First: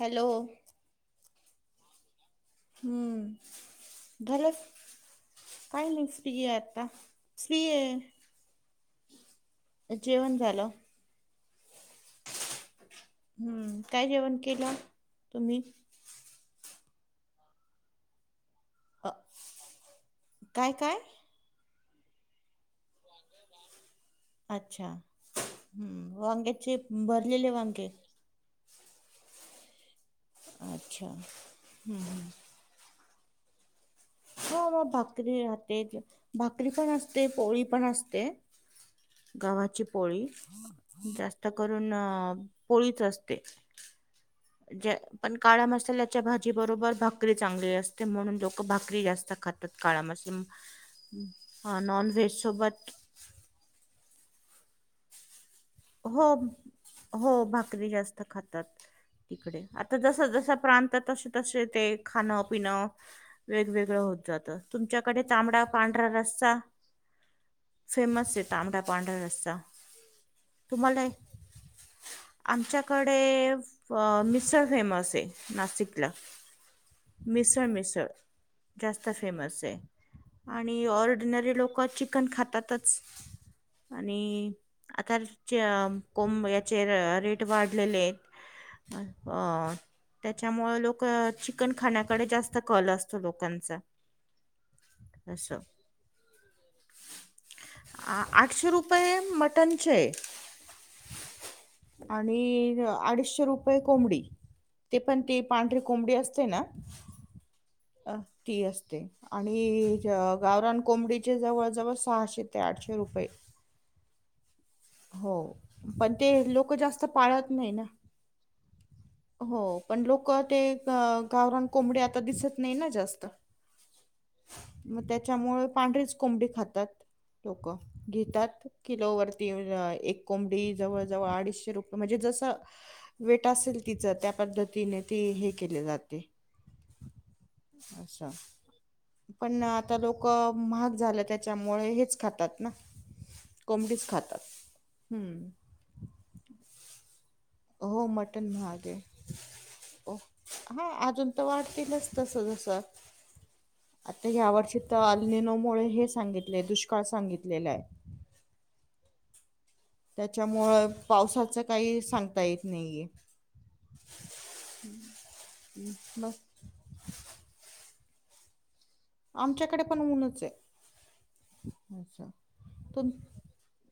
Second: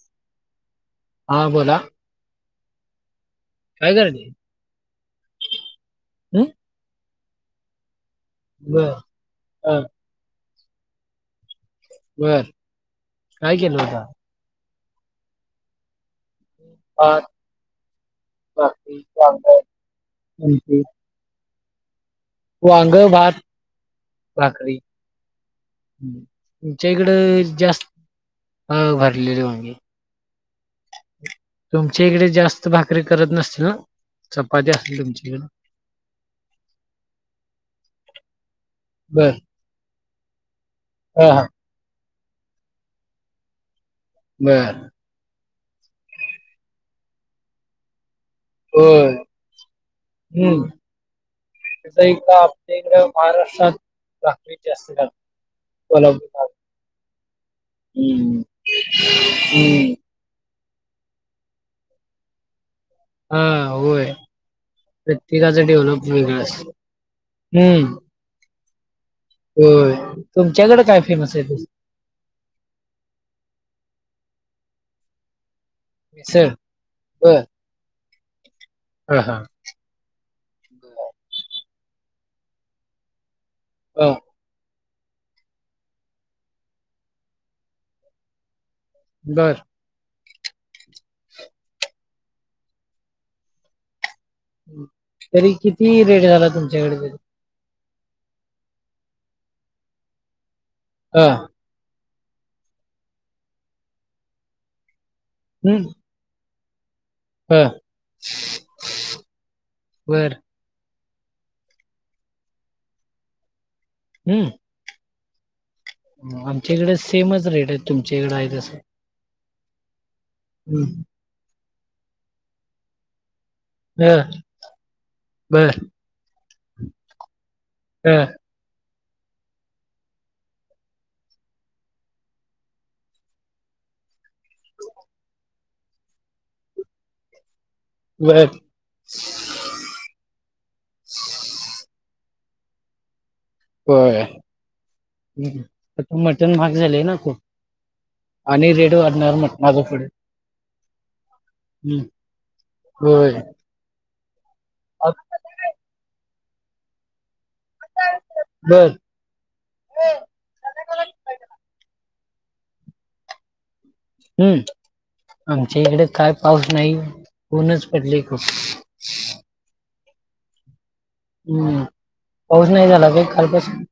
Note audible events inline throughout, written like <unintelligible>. Hello हा बोला हम्म काय करते झाला काय ल स्पी हं? यात स््री आहे ब ह जेवण झालं वर हम्म काय जेवण केलं तुम्ही बाकी अ च काय काय वांग भात भाकरी अच्छा हम्म वांग्याचे तुमच्या भरलेले इकडं जास्त वांगे हा भरले र मगे अच्छा हम्म तुमच्या इकडे हम्म. जास्त भाकरी करत नसतील ना ह चपाती मग असेल तुमच्या भाकरी इकडे राहते भाकरी पण असते पोळी पण असते बर गव्हाची पोळी हा हा जास्त करून पोळीच असते बर ज पण काळा मसाल्याच्या भाजी बरोबर भाकरी चांगली असते म्हणून लोक भाकरी होय जास्त खातात हं. काळामध्ये तसं नॉन इकडं व्हेज आमच्या सोबत इकडं महाराष्ट्रात प्रकृ अस हो हो भाकरी जास्त हं. खातात तिकडे हं. आता जस जस प्रांत तसे तसे ते खाणं पिणं हा वेगवेगळं होय होत जात तुमच्याकडे तांबडा प्रत्येकाचं पांढरा डेव्हलप वेगळं रस्ता असतं फेमसचे ताबडा पांडर रस्त हो तुमच्याकडे काय फेमस आहे त आमच्याकडे मिसळ फेमस आहे नाशिक ला मिसळ बर मिसर मिसर जास्त हा हा फेमस आहे आणि ऑर्डिनरी लोक चिकन खातातच हा. आणि आता कोम याचे रेट वाढलेले आहेत बर ह त्याच्यामुळे लोक चिकन खाण्याकडे जास्त कल असतो लोकांचा तरी असं किती रेट झाला तुमच्याकडे तरी आठशे रुपये मटनचे हा आणि अडीचशे रुपये कोंबडी ते पण ते पांढरी हम्म कोंबडी असते ना हा अ ती असते आणि बर गावरान कोंबडी जचे जवळ जव सहा शेेत ते आठशेेत रुपये हम्म हो पण ते लोक आमच्याकडे जास्त सेमच पाळत रेट नाही आहे ना तुमच्याकडे आहे तसं हो पण लोक ते हम्म. गावरान कोंबडे आता दिसत नाही ना जास्त हा मग त्याच्यामुळे बर पांढरीच कोंबडी खातात लोक हा घेतात किलोवर ती एक कोंबडी जवळजवळ अडीचशे रुपय म्हणजे जसं वेट असेल तिचं त्या पद्धतीने ती हे केले जाते अच्छा बर पण आता लोक महाग झालं त्याच्यामुळे हेच खातात ना कोंबडीच खातात हम्म ह् आता मटण भाहाग झालेय ना तू हो मटण आणि महाग रेडओ आहे आणढणार मण माझं पुुढे ओ हा अजून तर वाटतीलच तस जस होय आता या वर्षी तर अल्ननोमुळेळे हे सांगितले दुष्काळ सांगितलेलं आहे बर त्याच्यामुळं पावसाचं काही सांगता येत नाहीये हम्म आमच्या इकडे काय बस पाऊस नाही पऊनच पडले खूप आमच्याकडे पण ऊनच आहे हम्म असं पाऊस नाही झाला तुम काही कालपासून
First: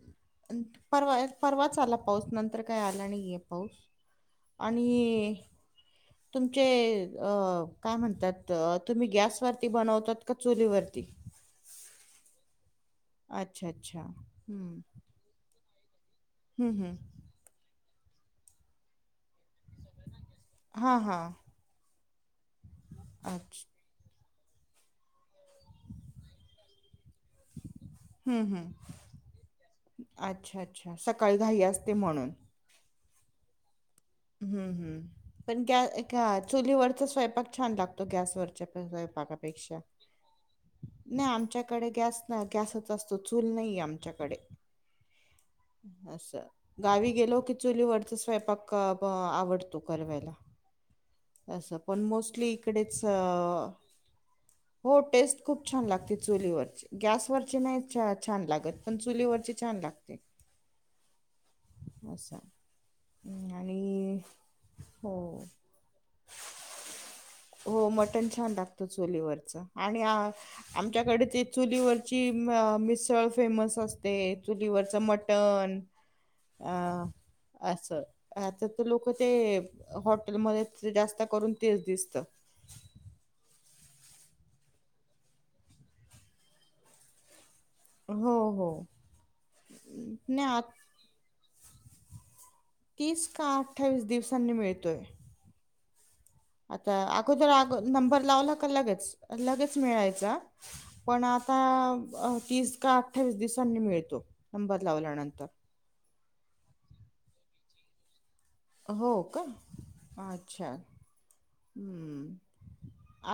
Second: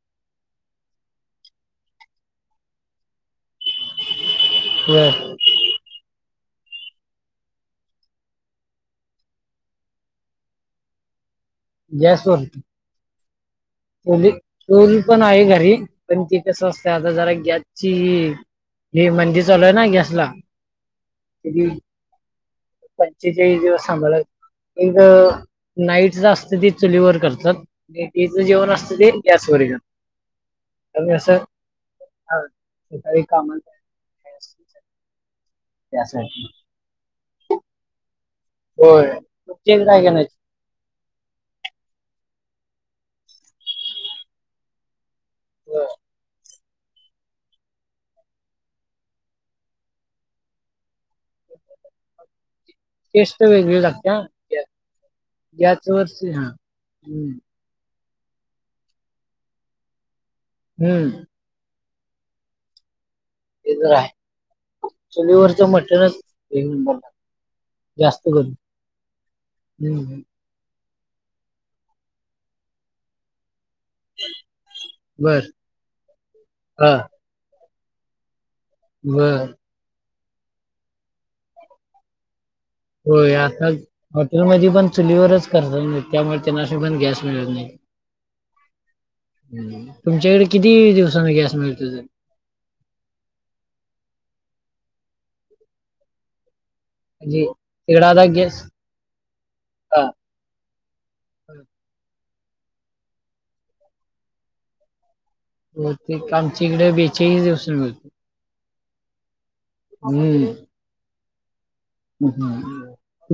परवा परवाच आला पाऊस नंतर काय आला नाहीये पाऊस आणि बर तुमचे काय म्हणतात तुम्ही गॅसवरती बनवतात का चुलीवरती अच्छा अच्छा गॅसवररतीली हम्म टली पण आहे घरी पण ती कसं हम्म असत हम्म आता जरा ग्याची हे मंदीर चालूय ना गॅसला हां हां पंचेचाळीस अच्छा दिवस सांभाळ एक नाईट असत ती चुलीवर करतात तच हम्म जेवण हम्म असतं ते गॅस व करतात अच्छा अच्छा सकाळी घाई असते म्हणून स कामचा हम्म हम् पण गॅ ए त्यासाठी चुलीवरच स्वयंपाक छान लागतो गॅसवर होय तुमच्या पाकपेक्षा इकडे काय काय नाही नाही आमच्याकडे गॅस गॅसच असतो चूल नाही आमच्याकडे अच्छा गावी गेलो की चुलीवररत स्वयंपाक आवडतो कवायला तसं पण मोस्टली इकडेच अ टेस्ट वेगळी लागते हा गॅ- हो टेस्ट खूप छान लागते गॅसवरची हा चुलीवरची हम्म गॅसवररची नाही च छान लागत पण चुलीवरती छान लागते हम्म अच्छा ते तर आहे आणि हो चुलीवरचं मटणच एक नंबरला हो जास्त मटण छान करून लाागतो चोलीवरच आणि हम्म आमच्याकडे ते चुलीवरची मिसळ फेमस असते चुलीवरच मट बर टन अ हा असं अस तर लोक ते बर हॉटेलमध्ये ते जास्त करून तेच दिसत होय आता हॉटेलमध्ये पण चुलीवरच करत नाही त्यामुळे त्यांनाशी पण गॅस मिळत नाही हो हो तुमच्याकडे नाही आ किती दिवसानी गॅस मिळते ते तीस का अठ्ठावीस दिवसांनी मिळतोय आता म्हणजे अगोदरगो तिकडे नंबर आता लावला गॅस का लगेच लगेच हा मिळायचा पण आता तीस का अठ्ठावीस दिवसांनी मिळतो नंबर लावल्यानंतर हो ते आमच्या इकडे बेचाळीस दिवस मिळतो हो का हम्म अच्छा हम्म.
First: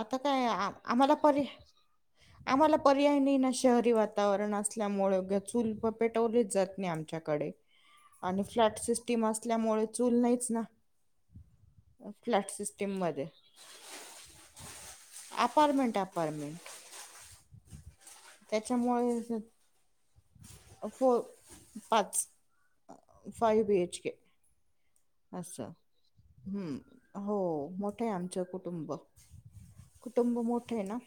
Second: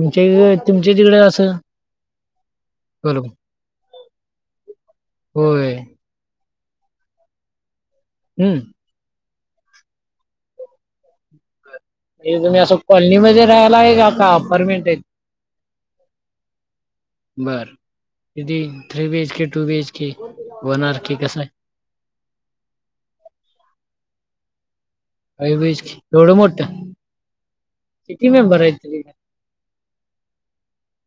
आता काय आ- तुमच्या आम्हाला तिकडे पर्या असं आम्हाला पर्याय बरोबर नाही ना शहरी वातावरण असल्यामुळे चूल होय आ हम्म <inaudible> <inaudible> कॉलनी मध्ये राहायला आहे का का अपार्टमेंट आहे अपार्टमेंट अपार्टमेंट बर कि थ्री बीएच त्याच्यामुळे के टू बीएच के वन आर केी कस आहे पाचच five B H K five B असं एच के एवढं मोठं हम्म हो मोठं आहे किती आमचं मेंबर आहेत कुटुंब तरी कुटुंब मोठं आहे ना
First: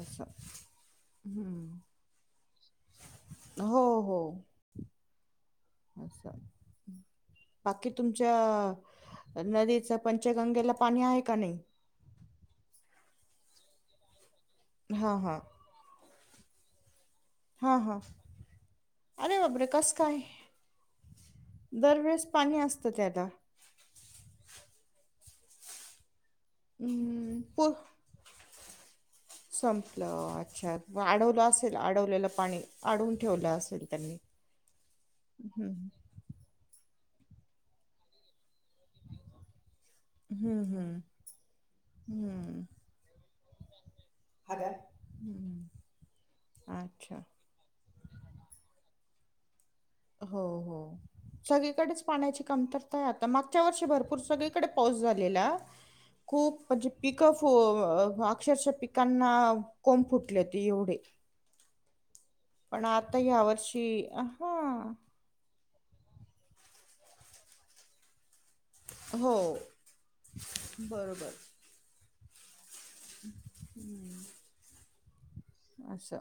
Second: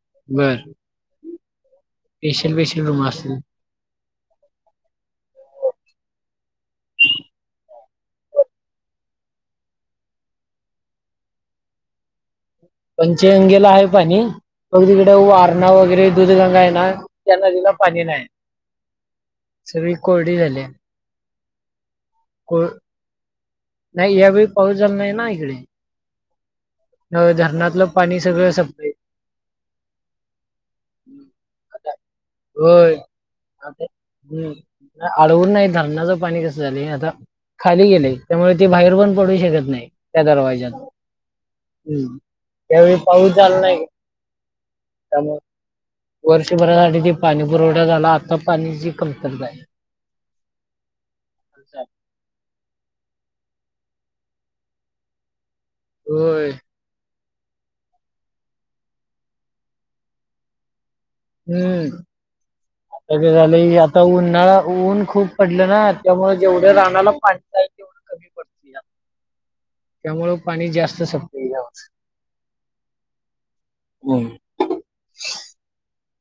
असं हम्म पेशल बेशल रूम असल हो हो असचछ पाकेट तुमच्या नदीच पंचगंगेला पाणी आहे का नाही पंच अंगेला आहे पाणी अग तिकडे हां हां वारणा वगैरे दूध गंगा आहे ना त्या नदीला हा हा पाणी नाही अरे बापरे सगळी कोरडी झाली दरवेेळेस पाणी कोर असतं ते आदा नाही यावेळी पाऊस झाला नाही ना इकडे हम्म, पु धरणातलं पाणी सगळं सप्लाय संपलं अच्छा आडवलं असेल आता. आडवलेलं पाणी होय आडवून ठेवलं असेल त्यांनी आळवून नाही हम्म धरणाचं पाणी कसं झालं आता खाली गेलंय त्यामुळे ती बाहेर पण पडू शकत नाही त्या हम्म दरवाज्यात हम्म हम्म त्यावेळी पाहू चाल नाही त्यामुळे हम्म. वर्षभरासाठी ते अच्छा पाणी पुरवठा झाला आता पाणीची कमतरता आहे हो हो सगळीकडेच पाण्याची कमतरता आहे आता मागच्या वर्षी भरपूर सगळीकडे पाऊस झालेला होय खूप म्हणजे पिकं फ अक्षरशः पिकांना कोंब फुटले हो ते एवढे हम्म पण आता ह्या झालं वर्षी आता उन्हाळा हा उऊन खूप पडलं ना त्यामुळे जेवढ्या रानाला पाडता पाऊस कधी पडतो या हो त्यामुळ पाणी जास्त सपुया हम् <unintelligible> हम् अच्छा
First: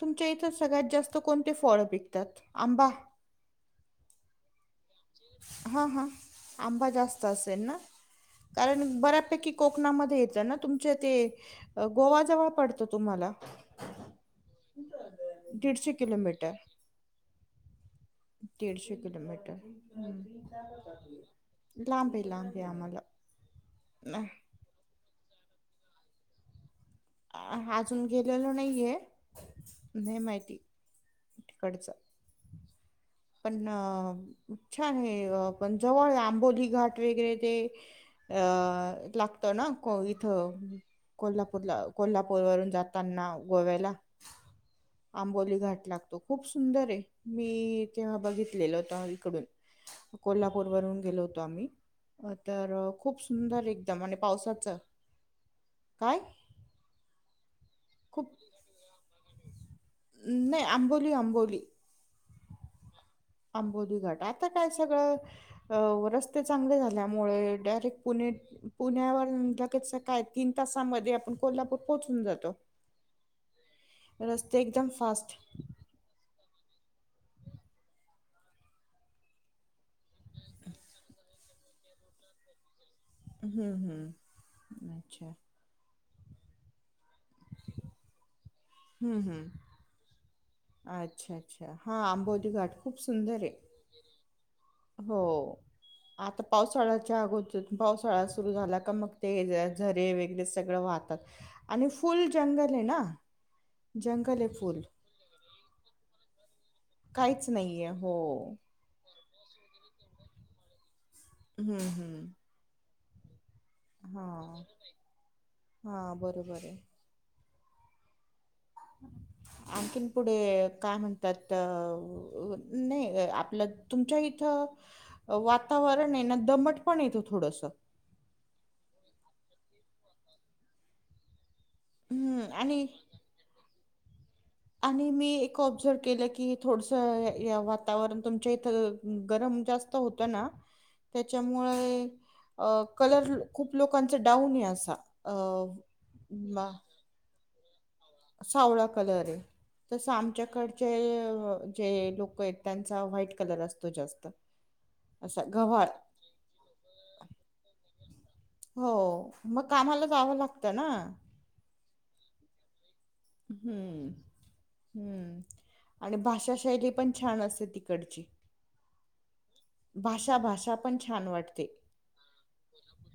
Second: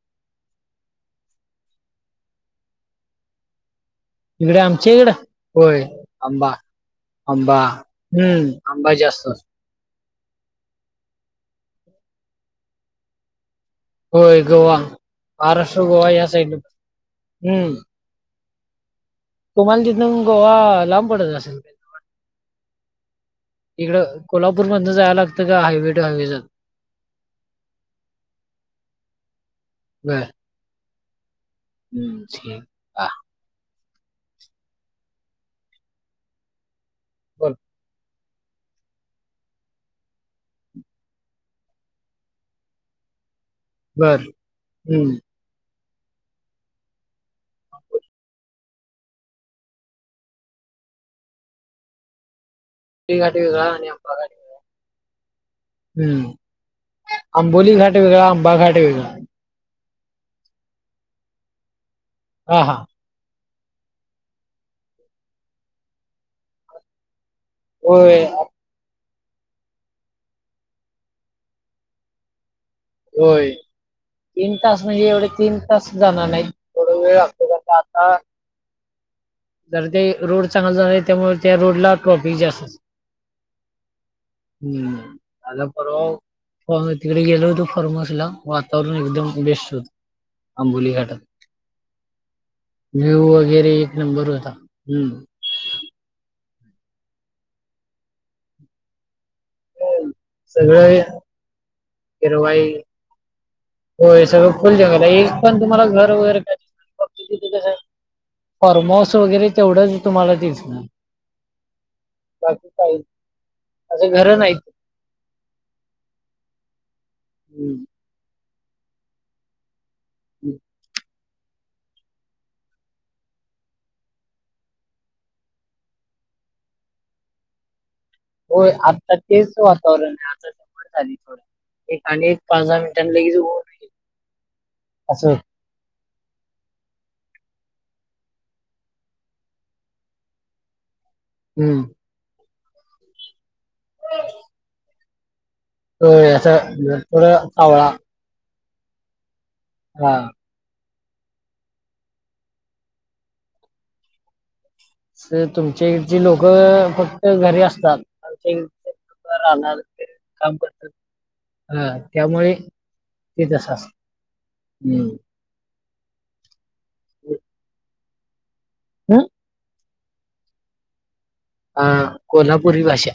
तुमच्या इथं सगळ्यात जास्त कोणते फळ पिकतात आंबा इकडे आमच्या इकडं होय हा हा आंबा जास्त असेल आंबा ना हम्म कारण आंबा जास्त असतो. बऱ्यापैकी कोकणामध्ये येत ना तुमच्या ते गोवा जवळ पडत तुम्हाला होय गोवा महाराष्ट्र दीडशे गोवा या किलोमीटर. साईड हम्म दीडशे कलोमीटर तुम्हाला तिथून गोवा लांब पडत असेल काय लांब आहे लांब आहे आम्हाला इकडं कोल्हापूर मध जायला लागतं का हायवे ट हायवे ज अ आजून गेलेल नाहीये नाही माहिती तिकड ् बा <unintelligible> पण छान आहे पण जवळ आंबोली घाट वगैरे बर ते अ लागत ना काॅ इथं कोल्हापूरला कोल्हापूर वरून जाताना गोव्याला बर हम्म आंबोली घाट लागतो खूप सुंदर आहे मी तेवा बघितलेललं होत इकडून कोल्हापूर वरून गेलो होतो आम्ही अ तर खूप आंबोली घाट वेगळा सुंदर एकदम आंबा आणि घाट वेगळा. पावसाच हम्म आंबोली घाट वेगळा खूप आंबा घाट वेगळा. नाही आंबोलली आंबोलली ह हां आंबोली घाट आता काय सगळं अ रस्ते चांगले झाल्यामुळे डयरेक्ट होय पुणे पुण्यावर म्ह लगेच सकाळ तीन तासामध्ये आपण कोल्हापूर पोहोचून जातो होय तीन रस्ते तास एकदम म्हणजे एवढे फास्ट तीन तस जाणार नाही थोड वेळ लागतो तर आता जर ते रोड चांगला झाला त्यामुळे त्या रोड ला ट्रॉफिक जातो हम्म अच्छा झाला परवा तिकडे गेलो होतो फर््मस ला वातावरण हम्म एकदम हम्म बेस्ट होत आंबोली घाटात अच्छा अच्छा हा आंबोली घाट खूप व्ह्यू सुंदर आहे वगैरे एक नंबर होता हम्म हो आता पावसाळ्याच्या अगोदरत पावसाळा सुरु झाला का मग ते झरे वै व सगळं वाहतात आणि फुल जंगल आहे ना. हो जंगल आहे सगळं फुल जंगल आहे एक पण तुम्हाला घर वगैरे काय काहीच दि नाहीये हो फॉर्मस वगैरे तेवढंच तुम्हाला दिसणार हम्म हम्म बाकी काही असं हा घर नाहीत हा बरोबर आहे. हम्म आणखीन पुढे काय म्हणत त्यात नाही आपल्यात तुमच्या इथं वातावरण आहे ना दमट पण येतं थोडंस होय आता तेच वातावरण आहे आता जवर झाली थोडं एक आणि एक हम्म पाच दहा आणि मिनिटां लगेच उघन राल आणि मी एक ऑब्झर्व केलं की थोडसं या वातावरण तुमच्या इथं गरम जास्त होतं ना ह हम्म त्याच्यामुळे कलर खूप लोकांचा डाऊनही असा अ याचं म- थोडं वळा सावळा कलर आहे तस हा आमच्याकड जे लोक आहेत त्यांचा व्हाईट कलर असतो जास्त असा तुमच्या गव्हाळ इडचे लोक फक्त घरी असतात आमच्या इकडचे हो लोकं मग रानात कामाला वगैरे जावं काम लागतं ना करतात हा त्यामुळे ते तसं असतं हम्म हम्म आणि भाषा शैली पण छान असते तिकडची. हम भाषा भाषा पण छान वाटते अ कोल्हापुरी भाषा,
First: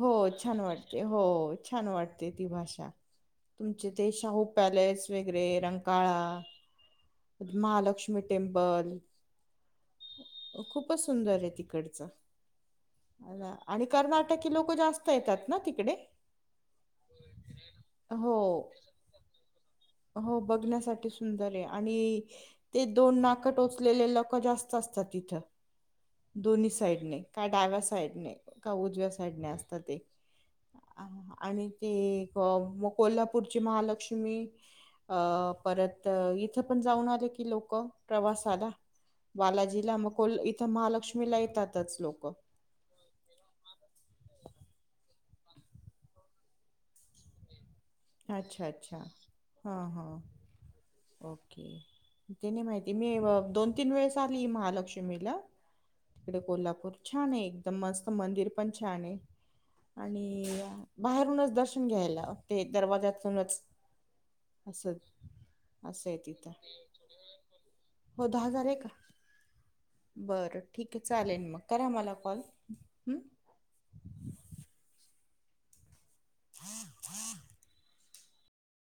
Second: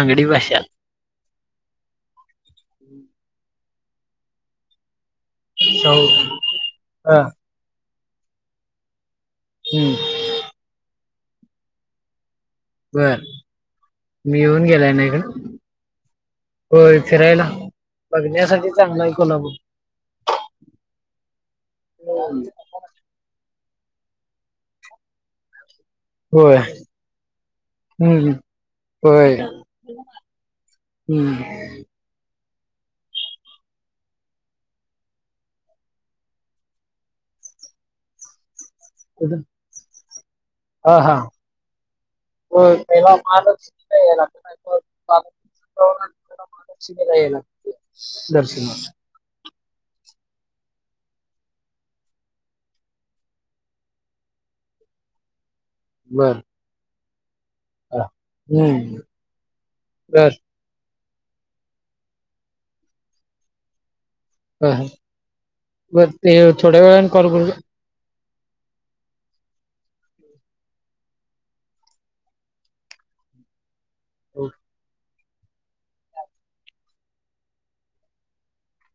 हो भाषा छान वाटते. हो छान वाटते ती भाषा तुमचे ते शाहू पॅलेस वगरे सौ रंकाळा हा महालक्ष्मी टेमपल हम्म खूपच सुंदर आहे तिकडचं बर अ आणि मी कर्नाटकी येऊन लोक गेलाय ना जास्त इकडं येतात ना तिकडे होय फिरायला हो. बघण्यासाठी चांगलं आहे कोणाण हो बघण्यासाठी सुंदर आहे आणि ते दोन नाक टोचलेले लोक जास्त असतात तिथं होय दोन्ही साईडने का डाव्या हम्म साईडने का उजव्या होय साईडने असतात ते हम्म आणि ते मग कोल्हापूरची महालक्ष्मी अ परत इथं पण जाऊन आले की लोक प्रवासाला कुठं? बालाजीला मग कोल इथं महालक्ष्मीला येतातच लोक ह मा <inaudible> अच्छा अच्छा हां हां ओके ते नाही माहिती मी दोन तीन वेळेस आली महालक्ष्मीला तिकडे बर कोल्हापूर छान आहे एक हा मस्त मंदिर पण हम्म छान आहे बर आणि बाहेरूनच दर्शन घ्यायला ते दरवाज्याूनच ह बर ते तिथं. थोड्या वेळने कॉल कर हो दहा हजार आहे का बरं ठीक आहे चालेल मग करा मला कॉल ह हो खात खात